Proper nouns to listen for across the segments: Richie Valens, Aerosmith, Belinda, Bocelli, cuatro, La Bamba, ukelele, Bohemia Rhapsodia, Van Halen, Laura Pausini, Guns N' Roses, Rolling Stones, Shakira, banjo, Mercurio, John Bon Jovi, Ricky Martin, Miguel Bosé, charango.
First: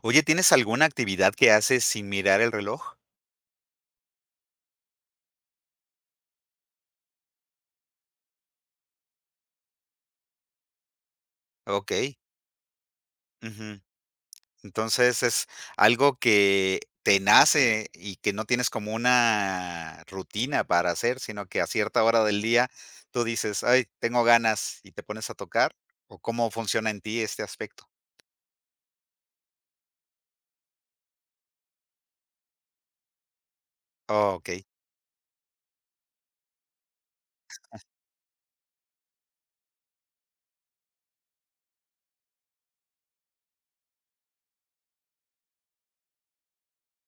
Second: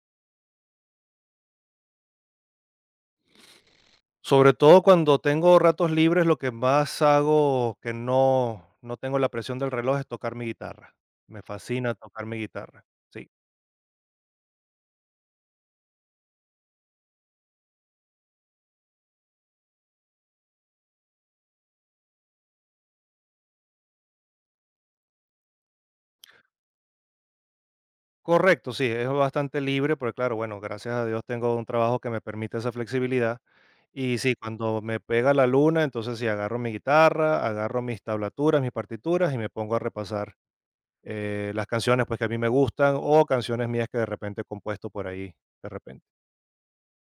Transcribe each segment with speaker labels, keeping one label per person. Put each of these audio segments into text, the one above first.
Speaker 1: Oye, ¿tienes alguna actividad que haces sin mirar el reloj?
Speaker 2: Sobre todo cuando tengo ratos libres, lo que más hago, que no tengo la presión del reloj, es tocar mi guitarra. Me fascina
Speaker 1: Okey,
Speaker 2: tocar mi guitarra. Sí,
Speaker 1: ujú. Entonces, es algo que te nace y que no tienes como una rutina para hacer, sino que a cierta hora del día tú dices: "Ay, tengo ganas", y te pones a tocar, ¿o cómo funciona en ti este aspecto?
Speaker 2: correcto, sí, es bastante libre, porque claro, bueno, gracias a Dios tengo un trabajo que me permite esa flexibilidad. Y sí,
Speaker 1: Okey,
Speaker 2: cuando me pega la luna, entonces sí, agarro mi guitarra, agarro mis tablaturas, mis partituras y me pongo a repasar, las canciones, pues, que a mí me gustan o canciones mías que de repente he compuesto por ahí, de repente.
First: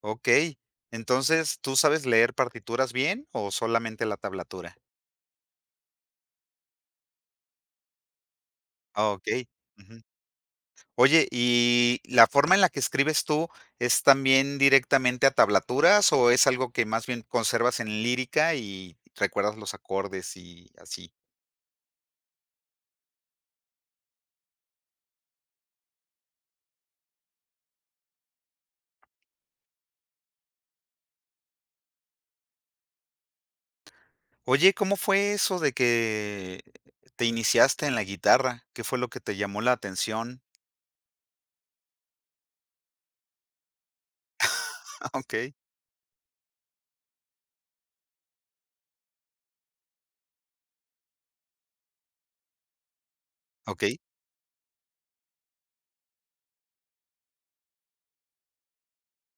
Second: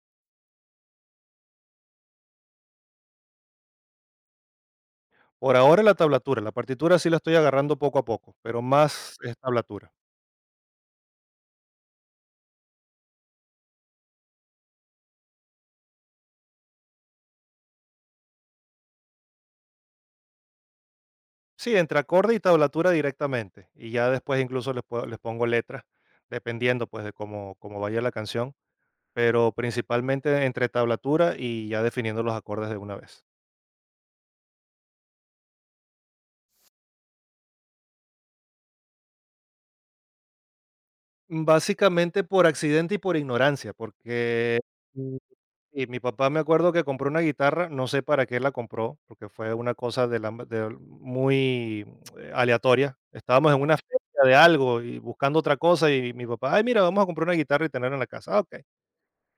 Speaker 1: okey. Entonces, ¿tú sabes leer partituras bien o solamente la tablatura?
Speaker 2: Por ahora la tablatura, la partitura sí la estoy agarrando poco a poco, pero más es
Speaker 1: Okey,
Speaker 2: tablatura.
Speaker 1: ujú. Oye, ¿y la forma en la que escribes tú es también directamente a tablaturas o es algo que más bien conservas en lírica y recuerdas los acordes y así?
Speaker 2: Sí, entre acorde y tablatura directamente, y ya después incluso les, puedo- les pongo letras, dependiendo pues de cómo, cómo vaya la canción, pero principalmente entre tablatura y ya definiendo los acordes de una vez.
Speaker 1: Oye, ¿cómo fue eso de que te iniciaste en la guitarra? ¿Qué fue lo que te llamó la atención?
Speaker 2: Básicamente por accidente y por ignorancia, porque.
Speaker 1: Ah, ok,
Speaker 2: Y mi papá, me acuerdo que compró una guitarra, no sé para qué la compró, porque fue una cosa muy aleatoria. Estábamos en una feria
Speaker 1: okey,
Speaker 2: de algo y buscando otra cosa y mi papá, ay, mira, vamos a comprar una guitarra y tenerla en la casa. Ah, ok.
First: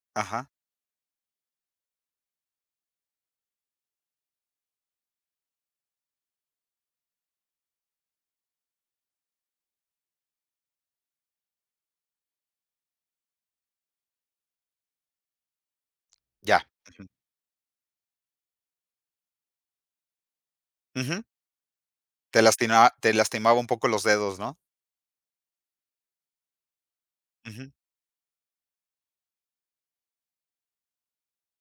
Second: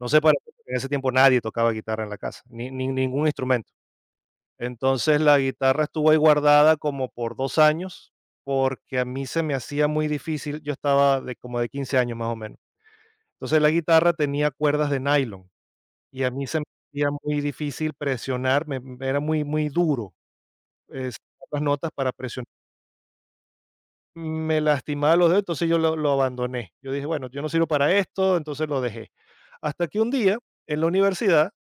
Speaker 2: No sé para
Speaker 1: ajá,
Speaker 2: qué, porque en ese tiempo nadie tocaba guitarra en la casa, ni ningún instrumento. Entonces la guitarra estuvo ahí guardada como por 2 años, porque a mí se me hacía muy difícil, yo estaba de como de 15 años más o menos. Entonces la guitarra tenía cuerdas de nylon y a mí se
Speaker 1: ya,
Speaker 2: me hacía
Speaker 1: ujú,
Speaker 2: muy difícil presionar, me era muy muy duro, sacar
Speaker 1: ujú,
Speaker 2: las notas para
Speaker 1: te
Speaker 2: presionar.
Speaker 1: lastima te lastimaba un poco los dedos, ¿no?
Speaker 2: Me lastimaba los dedos, entonces yo lo abandoné. Yo dije: "Bueno, yo no sirvo
Speaker 1: Ujú,
Speaker 2: para esto", entonces lo dejé. Hasta que un día, en la universidad,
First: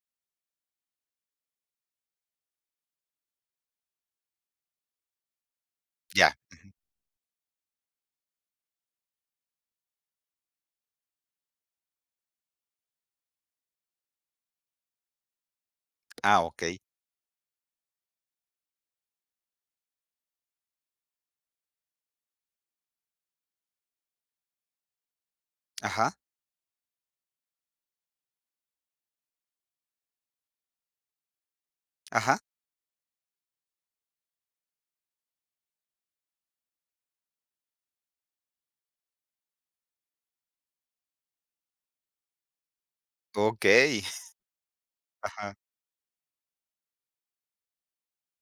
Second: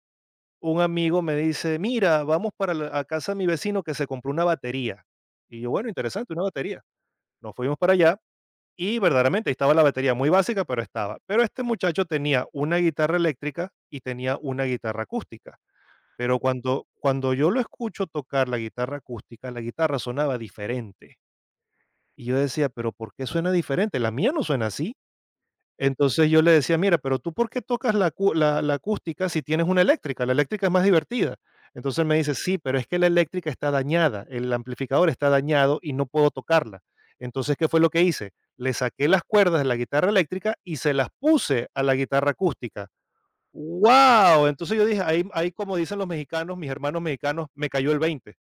Speaker 2: un amigo me dice: "Mira, vamos para la a casa de mi vecino que se compró una batería". Y yo: "Bueno, interesante,
Speaker 1: ya,
Speaker 2: una batería". Nos fuimos para allá y verdaderamente ahí estaba la batería, muy básica, pero estaba. Pero este muchacho tenía una guitarra eléctrica y tenía una guitarra acústica. Pero
Speaker 1: ah, ok.
Speaker 2: cuando yo lo escucho tocar la guitarra acústica, la guitarra sonaba diferente. Y yo decía: "¿Pero por qué suena diferente? La mía no suena así".
Speaker 1: Ajá,
Speaker 2: Entonces yo le decía: "Mira, pero tú, ¿por qué tocas la acústica si tienes una eléctrica? La eléctrica es más divertida". Entonces él me dice:
Speaker 1: ajá,
Speaker 2: "Sí, pero es que la eléctrica está dañada, el amplificador está dañado y no puedo tocarla". Entonces, ¿qué fue lo que hice? Le saqué las cuerdas de la guitarra eléctrica y se las puse a la guitarra acústica.
Speaker 1: ok.
Speaker 2: ¡Wow! Entonces yo dije, ahí, ahí
Speaker 1: Ajá,
Speaker 2: como dicen los mexicanos, mis hermanos mexicanos, me cayó el 20.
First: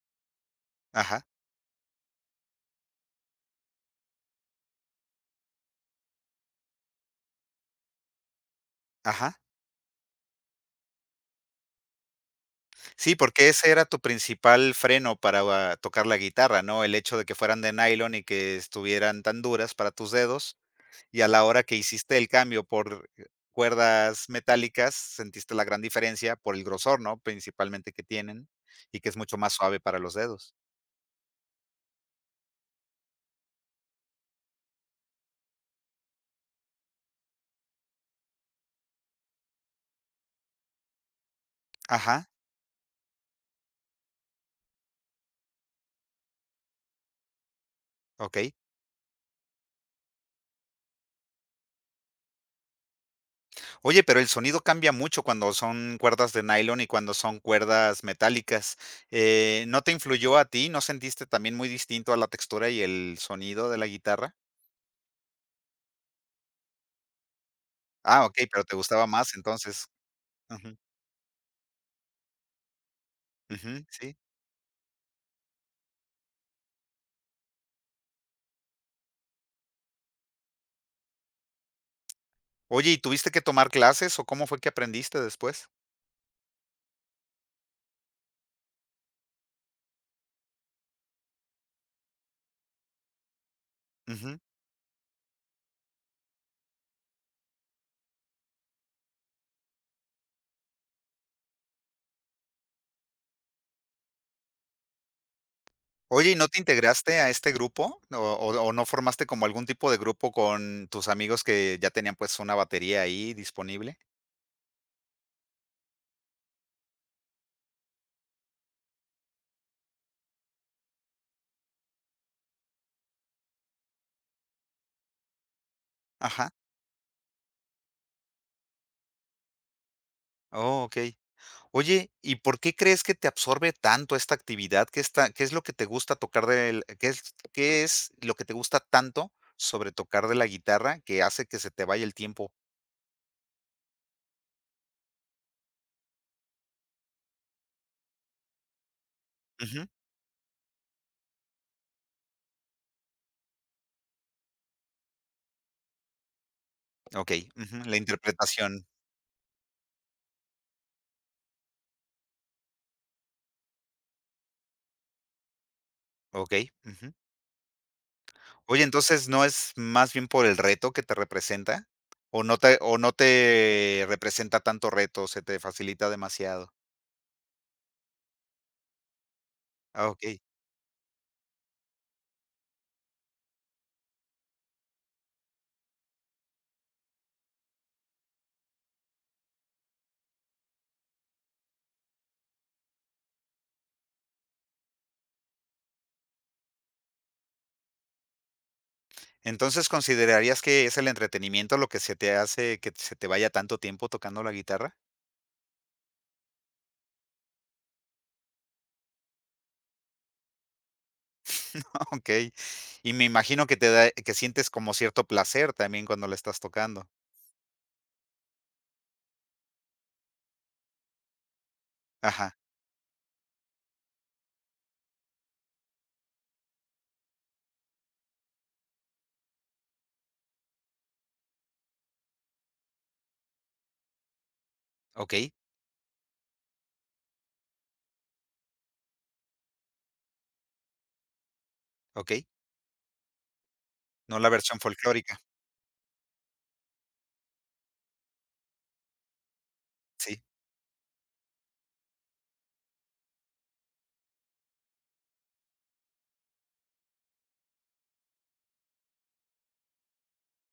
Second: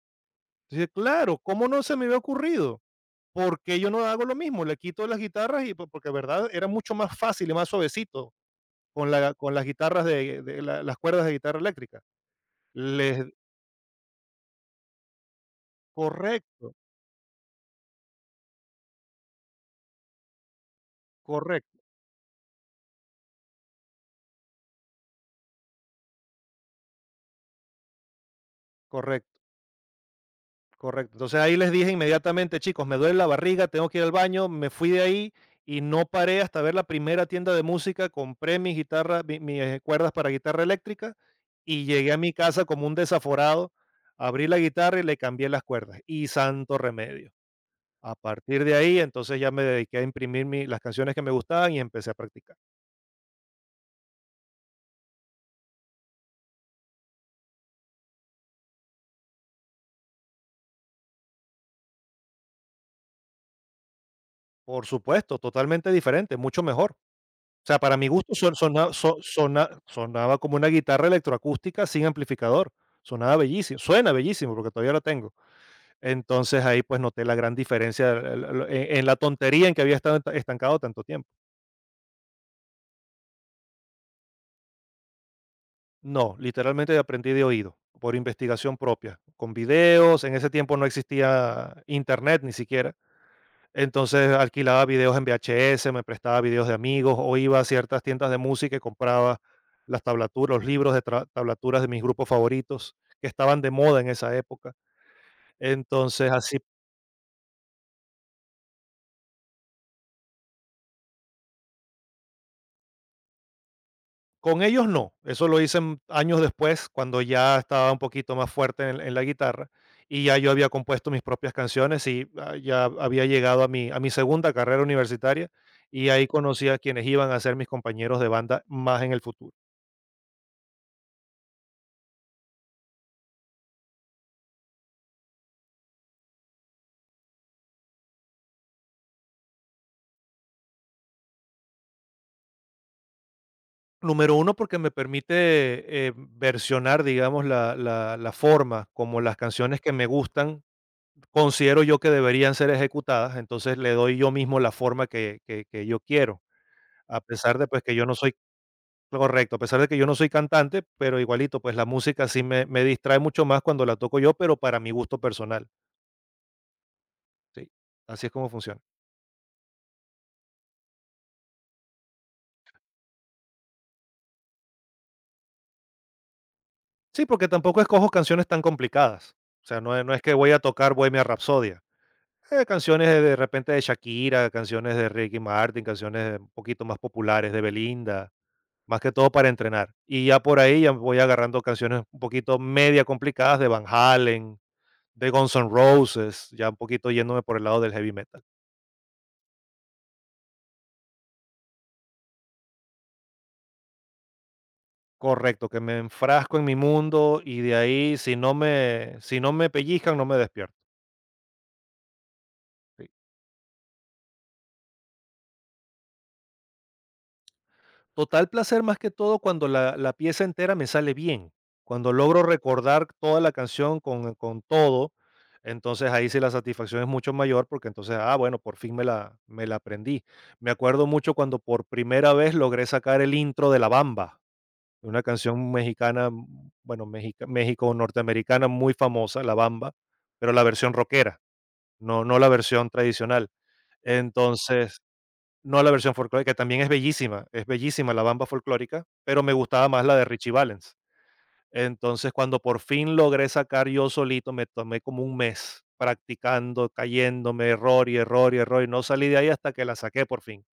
Speaker 2: Entonces,
Speaker 1: ajá,
Speaker 2: claro, ¿cómo no se me había ocurrido? Porque yo no hago lo mismo? Le quito las guitarras y porque, ¿verdad? Era mucho más fácil y más suavecito
Speaker 1: ajá.
Speaker 2: con las guitarras las cuerdas de guitarra eléctrica.
Speaker 1: Sí,
Speaker 2: Les,
Speaker 1: porque ese era tu principal freno para tocar la guitarra,
Speaker 2: Correcto,
Speaker 1: ¿no? El hecho de que fueran de nylon y que estuvieran tan duras para tus dedos, y a la hora que
Speaker 2: correcto,
Speaker 1: hiciste el cambio por cuerdas metálicas, sentiste la gran diferencia por el grosor, ¿no? Principalmente que tienen y que es mucho
Speaker 2: correcto.
Speaker 1: más suave para los dedos.
Speaker 2: Correcto. Entonces ahí les dije inmediatamente, chicos, me duele la barriga, tengo que ir al baño, me fui de ahí y no paré hasta ver la primera tienda de música, compré mi guitarra, mis cuerdas para guitarra eléctrica y llegué a
Speaker 1: Ajá,
Speaker 2: mi casa como un desaforado, abrí la guitarra y le cambié las cuerdas y santo remedio. A
Speaker 1: okey.
Speaker 2: partir de ahí, entonces ya me dediqué a imprimir las canciones que me gustaban y empecé a practicar.
Speaker 1: Oye, pero el sonido cambia mucho cuando son cuerdas de nylon y cuando son cuerdas metálicas, ¿no te influyó a ti? ¿No sentiste también muy distinto a la textura y el sonido de la guitarra?
Speaker 2: Por supuesto, totalmente diferente, mucho mejor. Sea, para mi
Speaker 1: Ah,
Speaker 2: gusto
Speaker 1: okey, pero te gustaba más entonces.
Speaker 2: sonaba como una
Speaker 1: Ujú,
Speaker 2: guitarra electroacústica sin amplificador. Sonaba bellísimo,
Speaker 1: ujú,
Speaker 2: suena
Speaker 1: sí.
Speaker 2: bellísimo, porque todavía lo tengo. Entonces, ahí, pues, noté la gran diferencia el en la tontería en que había estado estancado tanto tiempo.
Speaker 1: Oye, ¿y tuviste que tomar clases o cómo fue que aprendiste después?
Speaker 2: No, literalmente aprendí de oído, por investigación propia, con videos. En ese tiempo no existía Internet ni siquiera. Entonces
Speaker 1: Ujú.
Speaker 2: alquilaba videos en VHS, me prestaba videos de amigos o iba a ciertas tiendas de música y compraba las tablaturas, los libros de tablaturas de mis grupos favoritos que estaban de moda en esa época.
Speaker 1: Oye,
Speaker 2: Entonces
Speaker 1: ¿y no
Speaker 2: así,
Speaker 1: te integraste a este grupo? ¿O no formaste como algún tipo de grupo con tus amigos que ya tenían, pues, una batería ahí disponible?
Speaker 2: con ellos no, eso lo hice años después cuando ya estaba un poquito más fuerte en la guitarra y ya yo había compuesto mis propias canciones y ah, ya había llegado a mi segunda carrera universitaria y ahí
Speaker 1: Ajá.
Speaker 2: conocí a quienes iban a ser mis compañeros de banda más en el futuro.
Speaker 1: Oh, okey. Oye, ¿y por qué crees que te absorbe tanto esta actividad? ¿Qué está qué es lo que te gusta tocar del qué es lo que te gusta tanto sobre tocar de la guitarra que hace que se te vaya el tiempo?
Speaker 2: Número uno porque me permite, versionar, digamos, la forma como las canciones que me gustan, considero yo que deberían ser ejecutadas, entonces le doy yo mismo la forma que yo quiero, a
Speaker 1: Okey,
Speaker 2: pesar de, pues,
Speaker 1: ujú,
Speaker 2: que
Speaker 1: la
Speaker 2: yo no soy
Speaker 1: interpretación,
Speaker 2: correcto, a pesar de que yo no soy cantante, pero igualito, pues, la música sí me distrae mucho más cuando la toco yo, pero para mi gusto personal,
Speaker 1: okey, ujú.
Speaker 2: sí, así es como funciona.
Speaker 1: Oye, entonces, ¿no es más bien por el reto que te representa? ¿O no te representa tanto reto, se te facilita demasiado?
Speaker 2: Sí, porque tampoco escojo canciones tan complicadas, o sea, no es
Speaker 1: Ah,
Speaker 2: no es que
Speaker 1: okey.
Speaker 2: voy a tocar Bohemia Rhapsodia. Canciones de repente de Shakira, canciones de Ricky Martin, canciones un poquito más populares de Belinda, más que todo para entrenar. Y ya por ahí ya voy agarrando canciones un poquito media complicadas de Van Halen, de Guns N' Roses, ya un poquito yéndome por el lado del heavy metal.
Speaker 1: Entonces, ¿considerarías que es el entretenimiento lo que se te hace que se te vaya tanto tiempo tocando la guitarra?
Speaker 2: Correcto, que me enfrasco en mi mundo y de ahí si no me pellizcan no me despierto.
Speaker 1: Okey. Y me imagino que te da que sientes como cierto placer también cuando la estás tocando.
Speaker 2: Total placer más que todo cuando la pieza entera me sale bien, cuando logro
Speaker 1: Ajá,
Speaker 2: recordar toda la canción con todo, entonces ahí sí la satisfacción es mucho mayor porque entonces, ah, bueno, por fin me la aprendí. Me acuerdo mucho cuando por primera vez logré sacar el intro de La Bamba, una
Speaker 1: okey,
Speaker 2: canción mexicana, bueno, mexica México norteamericana muy famosa, La Bamba, pero la versión rockera, no
Speaker 1: okey.
Speaker 2: la versión tradicional.
Speaker 1: No la versión
Speaker 2: Entonces
Speaker 1: folclórica.
Speaker 2: no la versión folclórica, que también es bellísima la bamba folclórica, pero me gustaba más la de
Speaker 1: Sí,
Speaker 2: Richie Valens. Entonces, cuando por fin logré sacar yo solito, me tomé como un mes practicando, cayéndome, error y error y error, y no salí de ahí hasta que la saqué por fin.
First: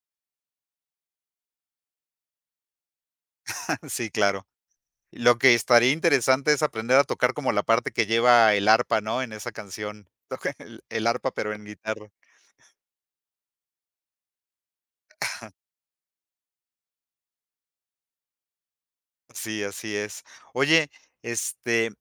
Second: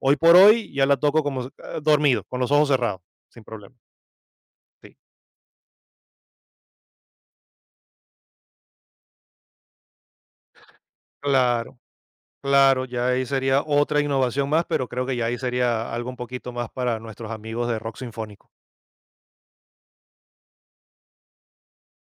Speaker 2: Hoy por hoy ya la toco como dormido, con los ojos cerrados, sin problema.
Speaker 1: sí, claro.
Speaker 2: Sí.
Speaker 1: Lo que estaría interesante es aprender a tocar como la parte que lleva el arpa, ¿no? En esa canción. Toca el arpa, pero en
Speaker 2: Claro,
Speaker 1: guitarra.
Speaker 2: claro, ya ahí sería otra innovación más, pero creo que ya ahí sería algo un poquito más para nuestros amigos de rock sinfónico.
Speaker 1: Sí, así es. Oye, este,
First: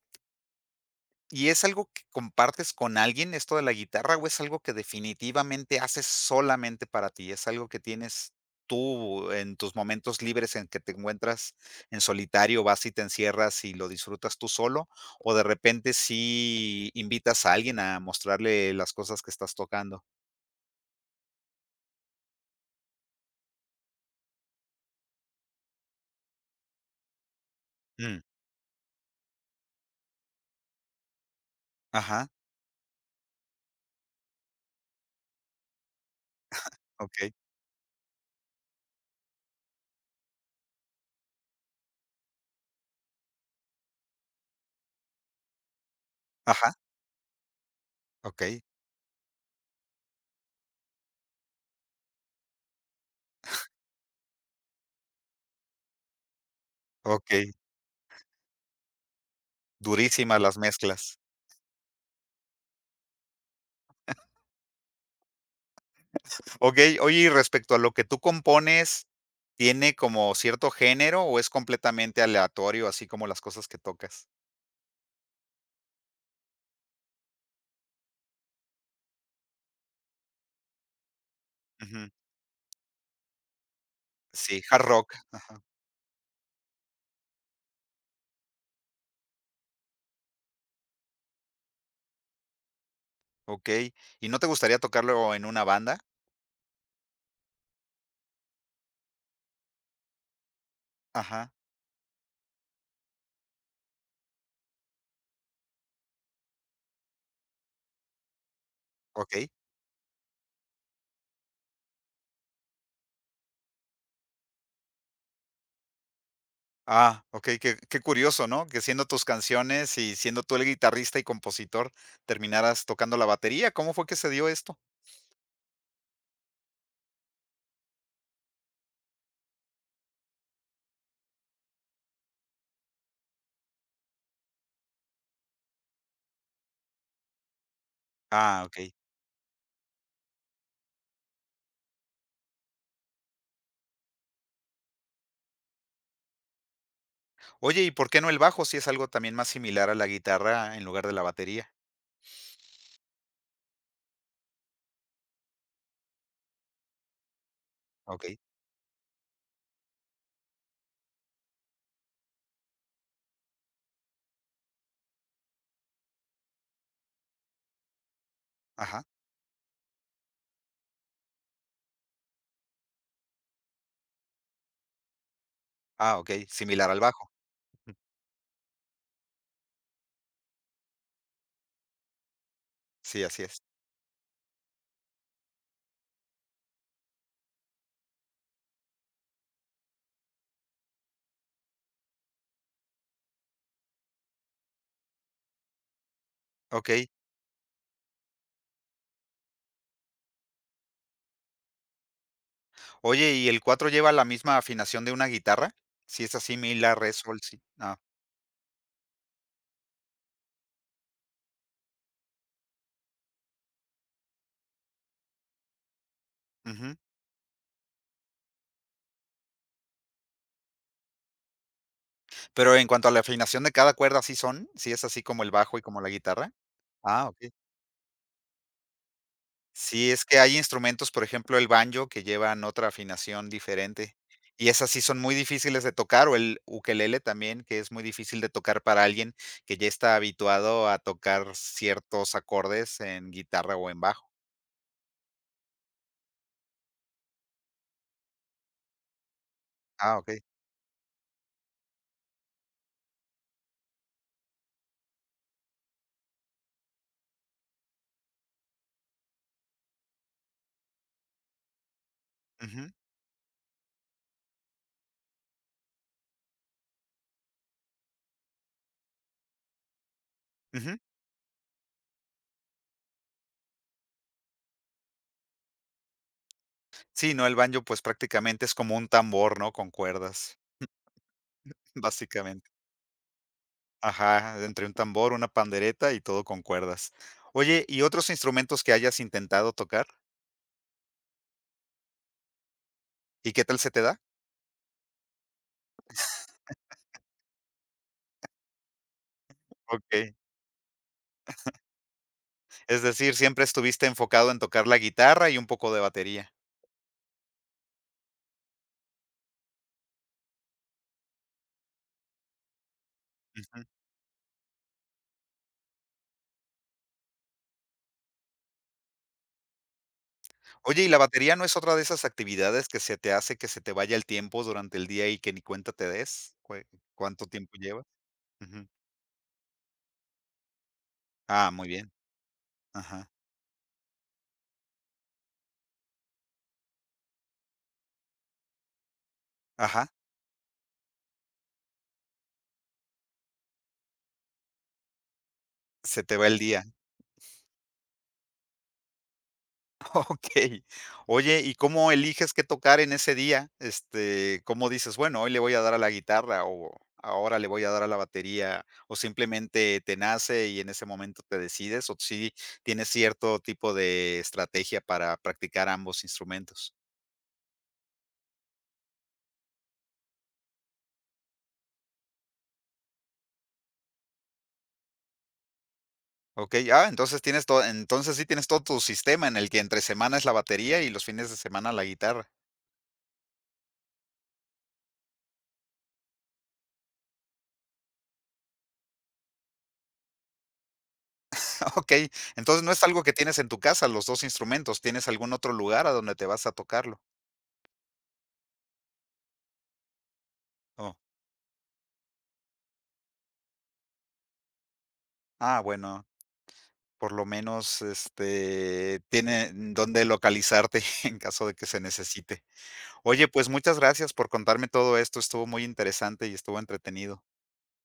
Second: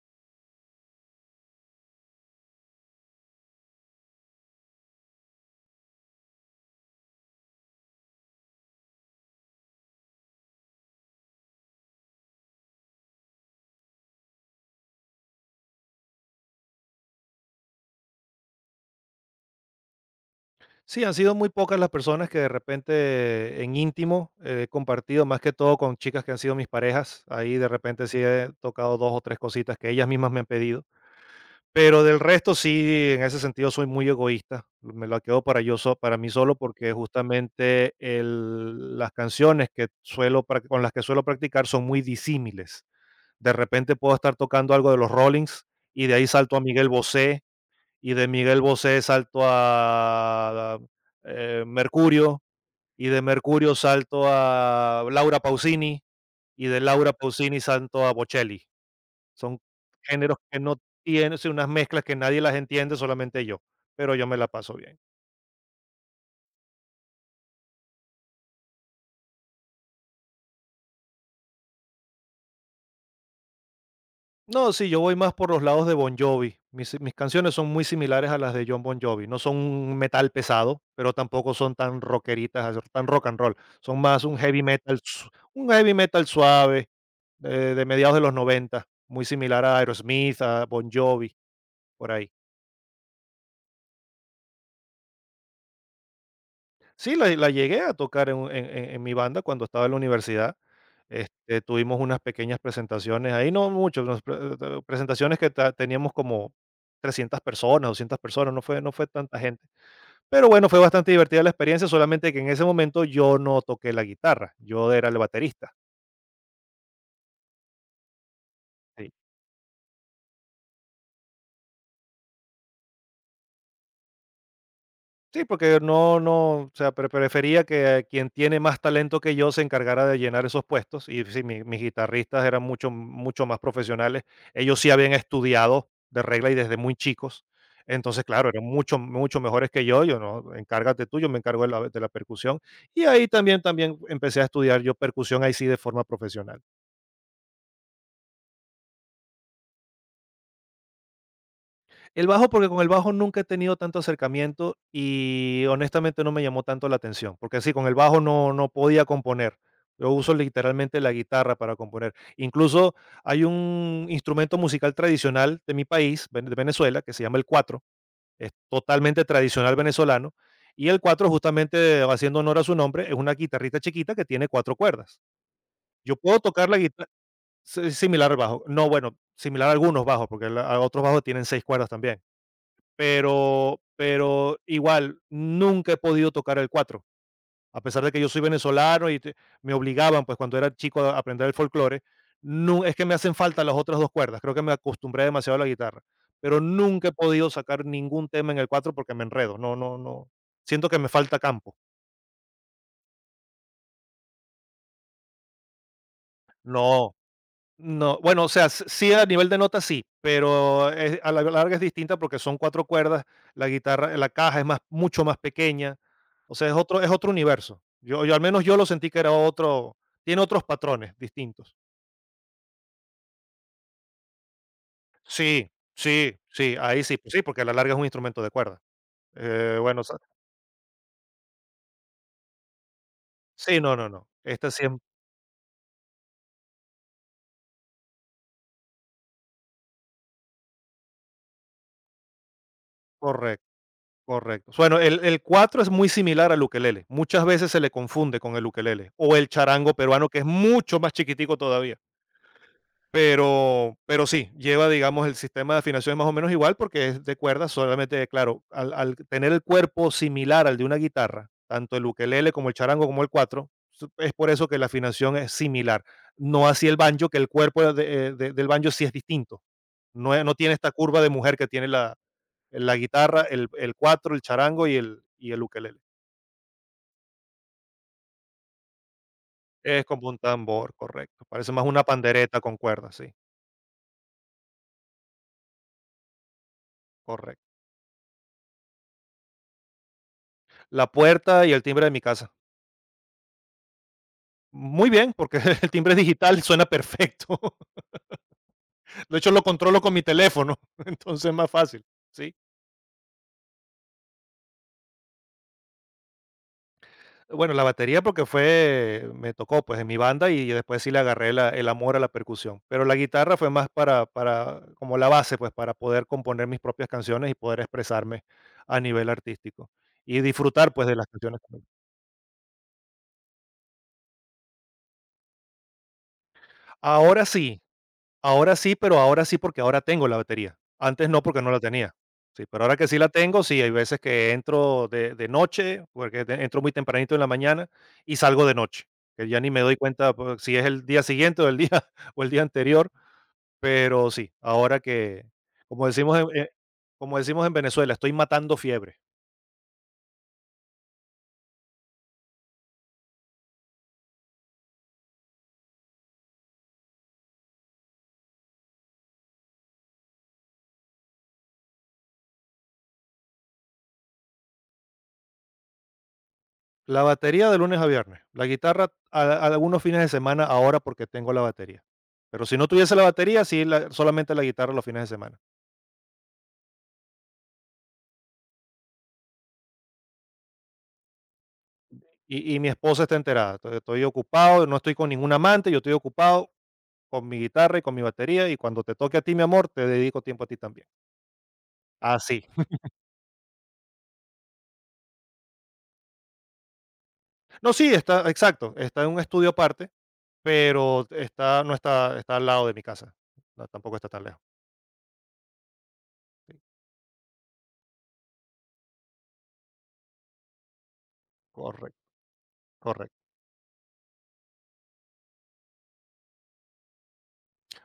Speaker 1: ¿y es algo que compartes con alguien esto de la guitarra, o es algo que definitivamente haces solamente para ti? ¿Es algo que tienes tú en tus momentos libres en que te encuentras en solitario, vas y te encierras y lo disfrutas tú solo? ¿O de repente sí invitas a alguien a mostrarle las cosas que estás tocando?
Speaker 2: Sí, han sido muy pocas las personas que de repente en íntimo he compartido, más que todo con chicas que han sido mis parejas. Ahí de repente sí
Speaker 1: Mm,
Speaker 2: he tocado dos o tres cositas que ellas mismas me han pedido. Pero del
Speaker 1: ajá.
Speaker 2: resto sí, en ese sentido soy muy egoísta. Me lo quedo para yo para mí solo porque
Speaker 1: Okey.
Speaker 2: justamente las canciones que suelo con las que suelo practicar son muy disímiles. De repente puedo estar tocando algo de los Rollings y de ahí salto a
Speaker 1: Ajá.
Speaker 2: Miguel Bosé y de Miguel
Speaker 1: Okey,
Speaker 2: Bosé salto a, Mercurio, y de Mercurio salto a Laura Pausini, y de Laura
Speaker 1: okey.
Speaker 2: Pausini salto a Bocelli. Son géneros
Speaker 1: Durísimas las
Speaker 2: que no
Speaker 1: mezclas.
Speaker 2: tienen, sí, unas mezclas que nadie las entiende, solamente yo, pero yo me la paso bien.
Speaker 1: Okey, oye, y respecto a lo que tú compones, ¿tiene como cierto género o es completamente aleatorio, así como las cosas que tocas?
Speaker 2: No, sí, yo voy más por los lados de Bon Jovi. Mis canciones son muy similares a las de John Bon Jovi. No son un metal pesado, pero tampoco son tan
Speaker 1: Ujú.
Speaker 2: rockeritas, tan rock and roll. Son más un heavy
Speaker 1: Sí, hard
Speaker 2: metal,
Speaker 1: rock,
Speaker 2: un heavy metal suave, de mediados de los 90 muy similar a Aerosmith, a Bon Jovi, por ahí.
Speaker 1: okey. ¿Y no te gustaría tocarlo en una banda?
Speaker 2: Sí, la llegué a tocar en en mi banda cuando estaba en la universidad,
Speaker 1: Ajá,
Speaker 2: este, tuvimos unas pequeñas presentaciones ahí, no mucho, nos pre presentaciones que ta teníamos como 300 personas, 200 personas, no fue tanta
Speaker 1: okey.
Speaker 2: gente. Pero bueno, fue bastante divertida la experiencia, solamente que en ese momento yo no toqué la guitarra, yo era el baterista.
Speaker 1: Ah, okey, qué qué curioso, ¿no? Que siendo
Speaker 2: Sí.
Speaker 1: tus canciones y siendo tú el guitarrista y compositor, terminaras tocando la batería, ¿cómo fue que se dio esto?
Speaker 2: Sí, porque no no, o sea, prefería que quien tiene más talento que yo se encargara de llenar esos puestos, y sí, mi mis guitarristas eran mucho mucho más profesionales. Ellos sí habían estudiado de regla y desde muy chicos. Entonces, claro, eran
Speaker 1: Ah, okey.
Speaker 2: mucho mucho mejores que yo. Yo no, encárgate tú, yo me encargo de la percusión. Y ahí también empecé a estudiar yo percusión, ahí sí de forma profesional.
Speaker 1: Oye, ¿y por qué no el bajo, si es algo también más similar a la guitarra en lugar de la batería?
Speaker 2: El bajo, porque con el bajo nunca he tenido tanto acercamiento y honestamente no me llamó tanto la atención, porque sí, con el bajo
Speaker 1: Okey.
Speaker 2: no, no podía componer. Yo uso literalmente la guitarra para componer. Incluso hay un instrumento musical tradicional de mi país, de Venezuela, que se llama el cuatro. Es
Speaker 1: Ajá.
Speaker 2: totalmente tradicional venezolano. Y el cuatro, justamente haciendo honor a su nombre, es una guitarrita chiquita que tiene cuatro cuerdas. Yo
Speaker 1: Ah,
Speaker 2: puedo
Speaker 1: okey,
Speaker 2: tocar la
Speaker 1: similar al
Speaker 2: guitarra
Speaker 1: bajo.
Speaker 2: similar al bajo. No, bueno, similar a algunos bajos, porque a otros bajos tienen seis cuerdas también,
Speaker 1: Sí, así es.
Speaker 2: pero igual, nunca he podido tocar el cuatro a pesar de que yo soy venezolano y te me obligaban, pues, cuando era chico a aprender el folclore, nu es que me hacen falta las otras 2 cuerdas, creo que me acostumbré demasiado a la guitarra, pero nunca
Speaker 1: Okey.
Speaker 2: he podido sacar ningún tema en el cuatro porque me enredo, no no no, siento que me falta campo.
Speaker 1: Oye, ¿y el 4 lleva la misma afinación de una guitarra? Si es así, mi, la, re,
Speaker 2: No.
Speaker 1: sol, si
Speaker 2: No, bueno, o sea, s sí a nivel de notas sí, pero, a la larga es distinta porque son cuatro cuerdas, la guitarra la caja es más mucho más pequeña, o sea, es
Speaker 1: ujú.
Speaker 2: otro es otro universo. Yo al menos yo lo sentí que era otro, tiene otros patrones distintos.
Speaker 1: Pero en cuanto a la afinación de cada cuerda, ¿sí son? ¿Sí es así como el
Speaker 2: Sí,
Speaker 1: bajo y como la
Speaker 2: sí,
Speaker 1: guitarra?
Speaker 2: sí, ahí sí,
Speaker 1: Ah,
Speaker 2: pues sí,
Speaker 1: okey.
Speaker 2: porque a la larga es un instrumento de cuerda. Bueno, o
Speaker 1: Sí,
Speaker 2: sea,
Speaker 1: es que hay instrumentos, por ejemplo, el banjo, que llevan otra afinación
Speaker 2: sí, no, no,
Speaker 1: diferente,
Speaker 2: no,
Speaker 1: y
Speaker 2: esta sí
Speaker 1: esas
Speaker 2: es
Speaker 1: sí son muy difíciles de tocar, o el ukelele también, que es muy difícil de tocar para alguien que ya está habituado a tocar ciertos acordes en
Speaker 2: correcto,
Speaker 1: guitarra o en bajo.
Speaker 2: correcto. Bueno, el cuatro es muy similar al ukelele, muchas veces se le confunde con el ukelele o el charango
Speaker 1: Ah,
Speaker 2: peruano, que
Speaker 1: okey.
Speaker 2: es mucho más chiquitico todavía. Pero sí, lleva, digamos, el sistema de afinación es más o menos igual porque es de cuerdas, solamente, claro, al tener el cuerpo similar al de una guitarra, tanto el ukelele como el
Speaker 1: Ujú,
Speaker 2: charango, como el cuatro, su es por eso que la afinación es similar. No así el banjo, que el cuerpo de del banjo sí es distinto. No es no tiene esta
Speaker 1: ujú.
Speaker 2: curva de mujer que tiene la guitarra, el cuatro, el charango y el ukelele.
Speaker 1: Sí, no, el banjo, pues, prácticamente es como un tambor, ¿no?, con
Speaker 2: Es como un
Speaker 1: cuerdas,
Speaker 2: tambor, correcto. Parece más una pandereta
Speaker 1: básicamente.
Speaker 2: con cuerdas, sí,
Speaker 1: Ajá, entre un tambor, una pandereta y todo con cuerdas.
Speaker 2: correcto.
Speaker 1: Oye, ¿y otros instrumentos que hayas intentado tocar?
Speaker 2: La puerta y el timbre de mi casa.
Speaker 1: ¿Y qué tal se te da?
Speaker 2: Muy bien, porque el timbre digital suena perfecto. De hecho, lo controlo con mi
Speaker 1: Okey.
Speaker 2: teléfono, entonces es más fácil, sí.
Speaker 1: Es decir, siempre estuviste enfocado en tocar la guitarra y un poco de batería.
Speaker 2: Bueno, la batería porque fue me tocó, pues, en mi banda y después sí le agarré la el amor a la percusión, pero la guitarra fue
Speaker 1: Ujú.
Speaker 2: más para como la base, pues, para poder componer mis propias canciones y poder expresarme a nivel artístico y disfrutar,
Speaker 1: Oye,
Speaker 2: pues,
Speaker 1: ¿y
Speaker 2: de
Speaker 1: la
Speaker 2: las
Speaker 1: batería
Speaker 2: canciones.
Speaker 1: no es
Speaker 2: También.
Speaker 1: otra de esas actividades que se te hace que se te vaya el tiempo durante el día y que ni cuenta te des? ¿Cue-
Speaker 2: Ahora
Speaker 1: ¿Cuánto tiempo
Speaker 2: sí.
Speaker 1: llevas?
Speaker 2: Ahora
Speaker 1: Ujú.
Speaker 2: sí, pero ahora sí, porque ahora tengo la batería. Antes no, porque no
Speaker 1: Ah,
Speaker 2: la
Speaker 1: muy bien.
Speaker 2: tenía. Sí, pero ahora que sí la
Speaker 1: Ajá.
Speaker 2: tengo, sí, hay veces que entro de noche, porque entro muy tempranito en la mañana y salgo de noche, que ya ni me doy
Speaker 1: Ajá.
Speaker 2: cuenta pues, si es el día siguiente o el día, o el día anterior, pero sí, ahora que, como
Speaker 1: Se te
Speaker 2: decimos en,
Speaker 1: va el
Speaker 2: eh,
Speaker 1: día.
Speaker 2: como decimos en Venezuela, estoy matando fiebre.
Speaker 1: Okey. Oye, ¿y cómo eliges qué tocar en ese día? Este, ¿cómo dices: "Bueno, hoy le voy a dar a la guitarra", o "Ahora le voy a dar a la batería", o simplemente te nace y en ese momento te decides, o si tienes cierto tipo de estrategia para practicar ambos instrumentos?
Speaker 2: La batería de lunes a viernes, la guitarra a algunos fines de semana ahora porque tengo la batería. Pero si no tuviese la batería, sí, solamente la guitarra los fines de semana.
Speaker 1: Okey, ah, entonces tienes todo entonces sí tienes todo tu sistema en el que entre semana es la batería y los fines de semana la guitarra.
Speaker 2: Y mi esposa está enterada. Estoy ocupado, no estoy con ningún amante, yo estoy ocupado con mi guitarra y con mi batería, y cuando te toque a ti, mi amor, te dedico tiempo a ti también.
Speaker 1: Okey,
Speaker 2: Así.
Speaker 1: entonces no es algo que tienes en tu casa, los 2 instrumentos, ¿tienes algún otro lugar a donde te vas a tocarlo?
Speaker 2: No, sí, está exacto, está en un estudio aparte,
Speaker 1: Oh,
Speaker 2: pero está no está al lado de mi casa. No, tampoco está tan lejos.
Speaker 1: ah, bueno.
Speaker 2: Sí,
Speaker 1: Por lo menos, este, tiene dónde localizarte en caso de que se
Speaker 2: correcto,
Speaker 1: necesite.
Speaker 2: correcto.
Speaker 1: Oye, pues muchas gracias por contarme todo esto, estuvo muy interesante y estuvo entretenido.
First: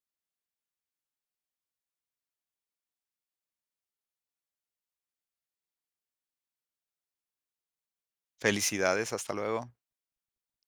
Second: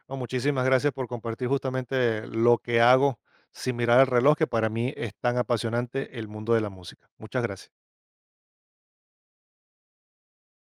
Speaker 2: No, muchísimas gracias por compartir justamente lo que hago sin mirar el reloj, que para mí es tan apasionante el mundo de la música. Muchas gracias.
Speaker 1: Felicidades, hasta luego.